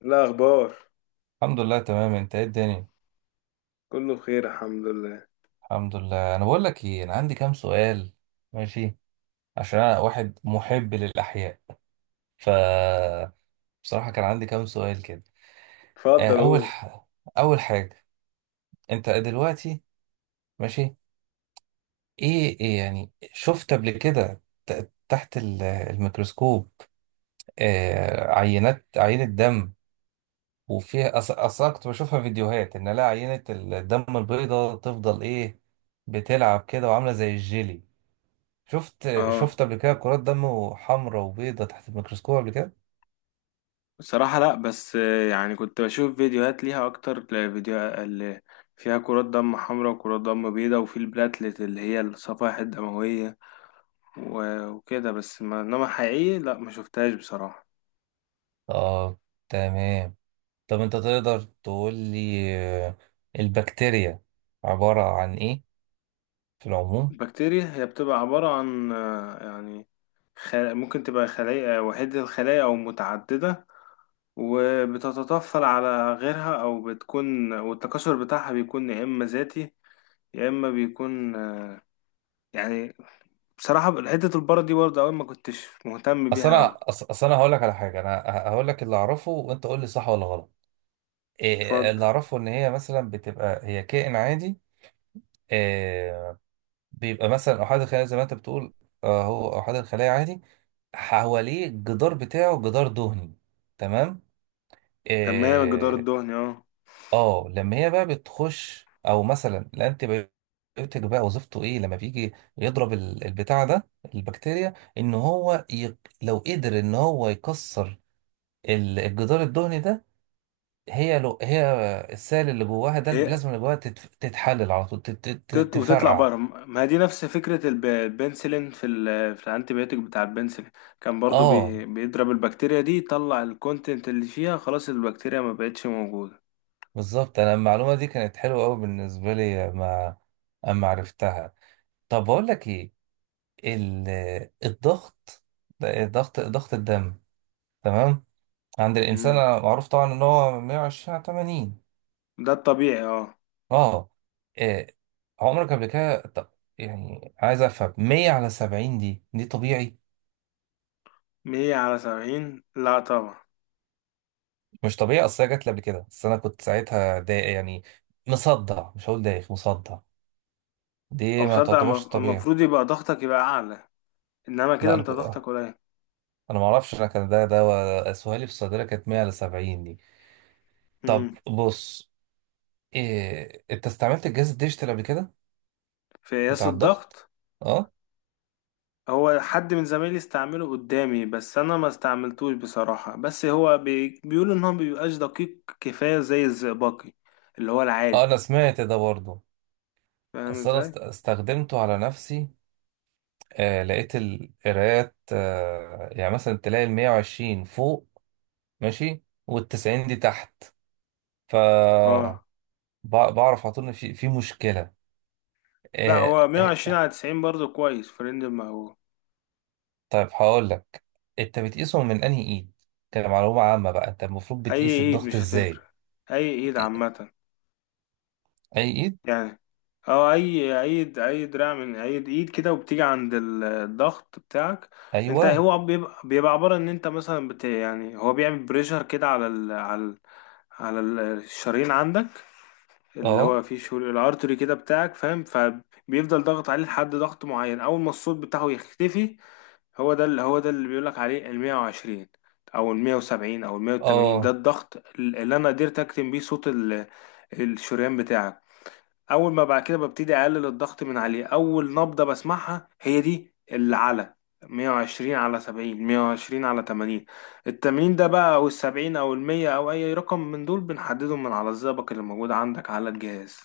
لا اخبار. الحمد لله، تمام. انت ايه الدنيا؟ كله بخير الحمد لله. الحمد لله. انا بقول لك ايه، انا عندي كام سؤال. ماشي. عشان انا واحد محب للاحياء. ف بصراحه كان عندي كام سؤال كده. آه، اتفضل اول قول. ح... اول حاجه، انت دلوقتي. ماشي. إيه يعني شفت قبل كده تحت الميكروسكوب؟ عينه دم، وفيها اصلا كنت بشوفها فيديوهات ان لا عينه الدم البيضاء تفضل ايه، بتلعب كده وعامله زي الجيلي. شفت اه، شفت قبل كده كرات دم حمراء وبيضة تحت الميكروسكوب قبل كده؟ بصراحة لا، بس يعني كنت بشوف فيديوهات ليها اكتر. فيديو اللي فيها كرات دم حمراء وكرات دم بيضاء وفي البلاتلت اللي هي الصفائح الدموية، و- وكده، بس ما انما حقيقي لا، ما شفتهاش بصراحة. اه، تمام. طب انت تقدر تقول لي، آه، البكتيريا عبارة عن ايه في العموم؟ البكتيريا هي بتبقى عبارة عن يعني، ممكن تبقى خلايا وحيدة الخلايا او متعددة، وبتتطفل على غيرها، او بتكون، والتكاثر بتاعها بيكون يا اما ذاتي، يا اما بيكون يعني، بصراحه حته البره دي برضه اول ما كنتش مهتم بيها قوي. اصل انا هقول لك على حاجة، انا هقول لك اللي اعرفه وانت قول لي صح ولا غلط. إيه اتفضل. اللي اعرفه ان هي مثلا بتبقى هي كائن عادي، إيه، بيبقى مثلا احاد الخلايا زي ما انت بتقول. هو احاد الخلايا عادي، حواليه الجدار بتاعه جدار دهني. تمام. تمام، الجدار آه. الدهني اه. اه، لما هي بقى بتخش، او مثلا الانتي بيوتيك بقى وظيفته ايه لما بيجي يضرب البتاع ده، البكتيريا، ان لو قدر ان هو يكسر الجدار الدهني ده، هي السائل اللي جواها ده، هي البلازما اللي جواها تتحلل على طول، وتطلع تفرقع. بره، ما هي دي نفس فكره البنسلين، في في الانتي بيوتيك بتاع البنسلين، كان برضه اه، بيضرب البكتيريا دي، يطلع الكونتنت اللي فيها، خلاص البكتيريا ما بقتش موجوده. بالظبط. انا المعلومه دي كانت حلوه قوي بالنسبه لي ما اما عرفتها. طب بقول لك ايه، ال... الضغط، ضغط الدم، تمام، عند الإنسان، امم. معروف طبعا إن هو 120 على 80. ده الطبيعي اه. أه. آه. عمرك قبل كده يعني عايز أفهم، 100 على 70 دي دي طبيعي؟ 100 على 70 لا طبعا. مش طبيعي، أصل هي جات لي قبل كده، بس أنا كنت ساعتها ضايق يعني، مصدع، مش هقول دايخ، مصدع. او دي ما مصدق، تعتبرش طبيعي؟ المفروض يبقى ضغطك يبقى اعلى، انما كده لا أنا انت ك... ضغطك آه، قليل. أنا ما أعرفش، أنا كان ده سؤالي في الصيدلة، كانت 100 على 70 دي. طب امم. بص، أنت استعملت الجهاز الديجيتال قبل كده في قياس بتاع الضغط؟ الضغط؟ أه. هو حد من زمايلي استعمله قدامي، بس انا ما استعملتوش بصراحة، بس هو بيقولوا ان هو مبيبقاش دقيق كفاية زي الزئبقي اللي هو أه، العادي، أنا سمعت ده برضه. فاهم ازاي. استخدمته على نفسي، آه، لقيت القرايات، آه يعني مثلا تلاقي ال 120 فوق ماشي، وال 90 دي تحت. ف اه، بعرف على طول ان في مشكله. لا آه. هو آه. 120 على 90 برضه كويس في رينج المقبول. طيب هقول لك، انت بتقيسهم من انهي ايد؟ كمعلومه عامه بقى، انت المفروض اي بتقيس ايد الضغط مش ازاي؟ هتفرق، اي ايد بت- عامة اي ايد؟ يعني. اه، اي دراع من اي ايد كده، وبتيجي عند الضغط بتاعك، انت، ايوه. هو بيبقى عبارة ان انت مثلا يعني هو بيعمل بريشر كده على الشرايين عندك، اللي اه. هو فيه شغل الارتري كده بتاعك فاهم، فبيفضل ضغط عليه لحد ضغط معين، اول ما الصوت بتاعه يختفي. هو ده اللي بيقولك عليه ال 120 او ال 170 او ال 180، ده اه. الضغط اللي انا قدرت اكتم بيه صوت الشريان بتاعك. اول ما بعد كده ببتدي اقلل الضغط من عليه، اول نبضة بسمعها هي دي العلى، 120 على 70، 120 على 80 التمرين ده بقى، او ال70 او ال100، او اي رقم من دول بنحددهم من على الزئبق اللي موجود عندك على الجهاز.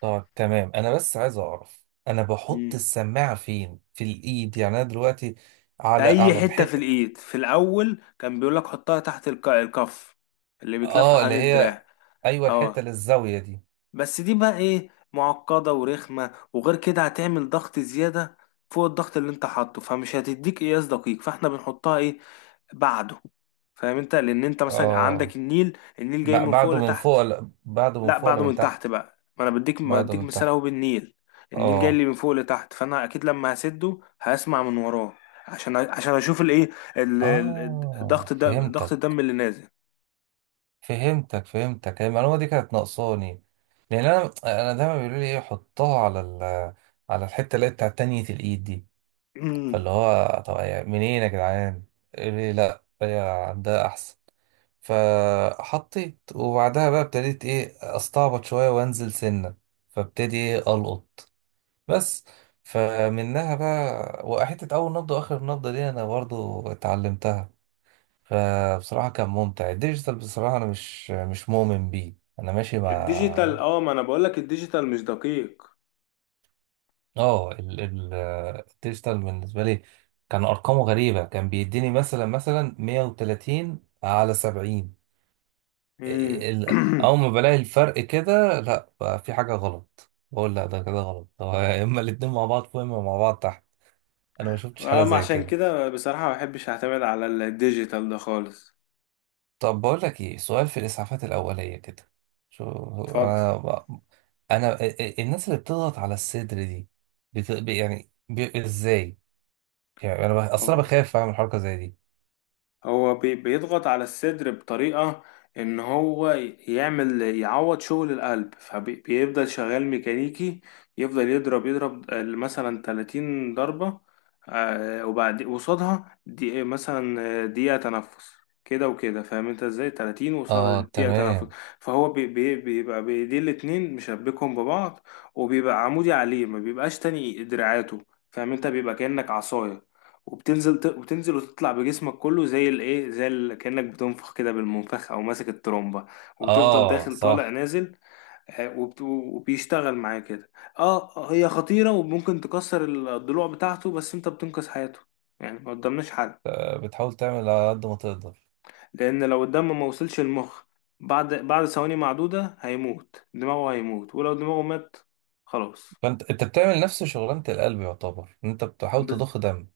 طب تمام، انا بس عايز اعرف، انا بحط مم. السماعه فين في الايد؟ يعني انا دلوقتي في على اي على حتة في الحته. الايد، في الاول كان بيقولك حطها تحت الكف اللي بيتلف اه، اللي حوالين هي، الدراع. ايوه، اه، الحته للزاويه دي؟ بس دي بقى ايه، معقدة ورخمة، وغير كده هتعمل ضغط زيادة فوق الضغط اللي انت حاطه، فمش هتديك قياس دقيق، فاحنا بنحطها ايه، بعده. فاهم انت، لان انت مثلا عندك اه، النيل، النيل جاي من فوق لتحت. بعده من لا، فوق ولا بعده من من تحت تحت؟ بقى، ما انا بديك بعده من مثال تحت؟ اهو بالنيل، النيل جاي لي اه. من فوق لتحت، فانا اكيد لما هسده هسمع من وراه، عشان اشوف الايه، اه ضغط الدم، فهمتك اللي نازل. فهمتك فهمتك. هي المعلومه دي كانت ناقصاني، لان انا دايما بيقولوا لي ايه، حطها على على الحته اللي هي بتاعت تانية الايد دي. امم. فاللي هو طب منين يا جدعان، قال لي لا هي عندها احسن. فحطيت، وبعدها بقى ابتديت ايه، استعبط شويه وانزل سنه، فابتدي ايه القط بس. فمنها بقى، وحته اول نبضه واخر نبضه دي انا برضو اتعلمتها. فبصراحه كان ممتع. الديجيتال بصراحه انا مش مؤمن بيه، انا ماشي الديجيتال مع، اه، ما انا بقولك الديجيتال مش دقيق. اه، الديجيتال بالنسبه لي كان ارقامه غريبه، كان بيديني مثلا 130 على 70. امم. اول ما بلاقي الفرق كده، لا بقى في حاجه غلط، بقول لا ده كده غلط، هو يا اما الاتنين مع بعض فوق يا اما مع بعض تحت. انا ما شفتش حاله أما زي عشان كده. كده، بصراحة ما بحبش اعتمد على الديجيتال ده خالص. طب بقول لك ايه، سؤال في الاسعافات الاوليه كده. شو، اتفضل. انا انا الناس اللي بتضغط على الصدر دي، ازاي؟ يعني انا اصلا أهو، بخاف اعمل حركه زي دي. هو بيضغط على الصدر بطريقة ان هو يعمل، يعوض شغل القلب، فبيفضل شغال ميكانيكي، يفضل يضرب مثلا 30 ضربة، وبعد قصادها دي مثلا دقيقة تنفس، كده وكده، فاهم انت ازاي، 30 وقصادها اه دقيقة تنفس. تمام. فهو بيبقى بيدي الاتنين مشبكهم ببعض، وبيبقى عمودي عليه، ما بيبقاش تاني دراعاته، فاهم انت، بيبقى كأنك عصاية، وبتنزل وتطلع بجسمك كله زي الايه، زي ال كأنك بتنفخ كده بالمنفخ او ماسك الترومبه، وتفضل اه داخل طالع صح. نازل. وبيشتغل معاه كده. اه، هي خطيره وممكن تكسر الضلوع بتاعته، بس انت بتنقذ حياته، يعني ما قدامناش حل. بتحاول تعمل على قد ما تقدر. لان لو الدم ما وصلش المخ بعد ثواني معدوده هيموت، دماغه هيموت، ولو دماغه مات خلاص. فانت بتعمل نفس شغلانة القلب، يعتبر إن انت بتحاول بس... تضخ دم.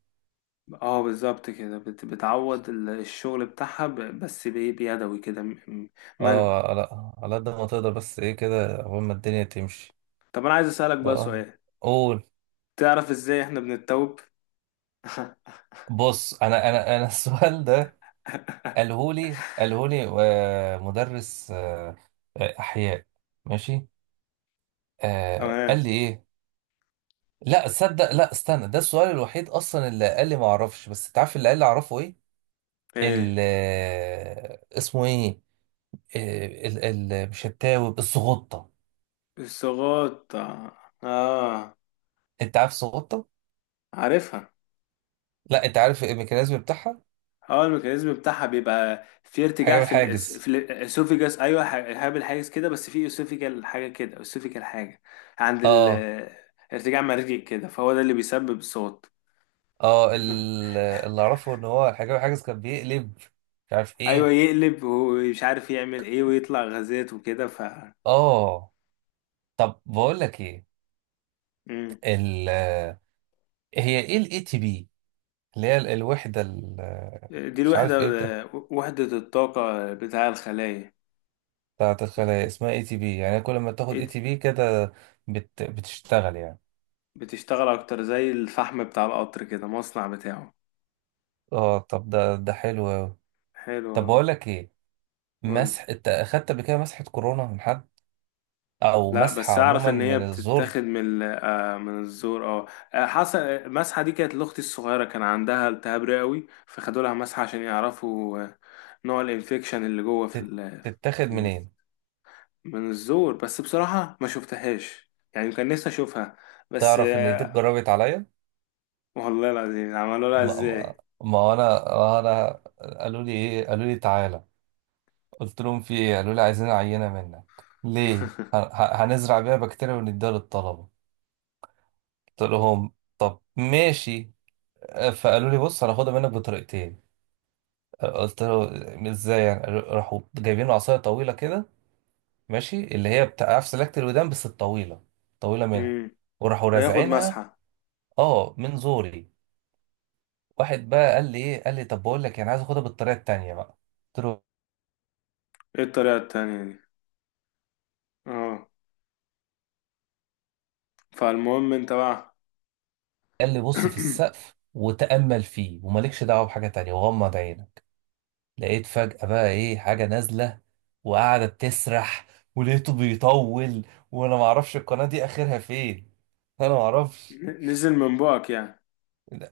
اه، بالظبط كده، بتعوض الشغل بتاعها بس بإيه؟ بيدوي كده، مانوال. اه، على على قد ما تقدر، بس ايه كده قبل ما الدنيا تمشي. طب، انا عايز اسالك بقى اه سؤال، قول. تعرف ازاي احنا بنتوب. بص، انا السؤال ده قالهولي، مدرس، احياء. ماشي. آه قال تمام. لي ايه، لا تصدق، لا استنى، ده السؤال الوحيد اصلا اللي قال لي ما اعرفش، بس تعرف اللي قال لي اعرفه ايه، ايه ال اسمه ايه، آه، ال ال مش التاوب، السغطه. الصغاط اه. آه، انت عارف السغطه؟ عارفها. لا، انت عارف الميكانيزم بتاعها؟ اه، الميكانيزم بتاعها بيبقى في ارتجاع، الحجاب في الحاجز. في الاسوفيجاس، ايوه هابل حاجه كده، بس في اسوفيجال حاجه كده، اسوفيجال حاجه. عند اه. ارتجاع مرجي كده، فهو ده اللي بيسبب الصوت. اه اللي اعرفه ان هو الحجاب الحاجز كان بيقلب، مش عارف ايوه ايه. يقلب ومش عارف يعمل ايه، ويطلع غازات وكده. اه. طب بقول لك ايه، مم. ال، هي ايه الاي تي بي، اللي هي الوحده دي مش الوحده، عارف ايه ده. وحده الطاقه بتاع الخلايا. بتاعت الخلايا اسمها اي تي بي، يعني كل ما تاخد اي تي بي كده بتشتغل يعني؟ بتشتغل اكتر، زي الفحم بتاع القطر كده، مصنع بتاعه. اه. طب ده ده حلو أوي. حلو. طب بقول لك ايه، قول. مسح، انت اخدت قبل كده مسحة كورونا من حد؟ او لا، مسحة بس اعرف عموما ان هي من الزور؟ بتتاخد من من الزور اه. حصل، المسحه دي كانت لاختي الصغيره، كان عندها التهاب رئوي، فخدوا لها مسحه عشان يعرفوا نوع الانفكشن اللي جوه في تت- ال، تتاخد في ال منين؟ من الزور، بس بصراحه ما شفتهاش، يعني كان نفسي اشوفها، بس تعرف ان دي اتجربت عليا. والله العظيم عملوا ما لها ما ازاي. ما هو انا قالوا لي ايه، قالوا لي تعالى، قلت لهم في ايه، قالوا لي عايزين عينة منك، ليه، هنزرع بيها بكتيريا ونديها للطلبة. قلت لهم طب ماشي. فقالوا لي بص هناخدها منك بطريقتين. قلت له ازاي يعني، راحوا جايبين عصاية طويلة كده ماشي، اللي هي بتاع عارف سلاكة الودان بس الطويلة، طويلة منها، امم. وراحوا ياخد رازعينها. مسحه. اه من زوري. واحد بقى قال لي ايه، قال لي طب بقول لك انا عايز اخدها بالطريقة التانية بقى. قلت له، ايه الطريقه التانية دي؟ اه، فالمهم انت بقى. قال لي بص في السقف وتأمل فيه ومالكش دعوة بحاجة تانية وغمض عينك. لقيت فجأة بقى ايه حاجة نازلة، وقعدت تسرح، ولقيته بيطول وانا معرفش القناة دي اخرها فين. انا معرفش. نزل من بقك يعني.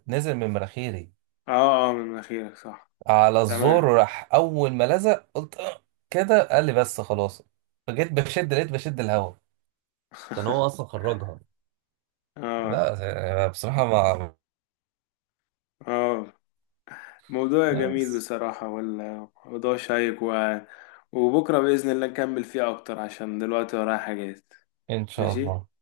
نزل من مناخيري، اه اه، من مناخيرك صح. على الزور، تمام. راح اول ما لزق قلت "أه، كده". قال لي بس خلاص. فجيت بشد، لقيت بشد الهوا، كان هو اصلا خرجها. اه لا بصراحة ما. اه، موضوع جميل بس بصراحة، والموضوع شيق، وبكرة بإذن الله نكمل فيه أكتر، عشان دلوقتي ورايا حاجات. ان شاء ماشي. الله.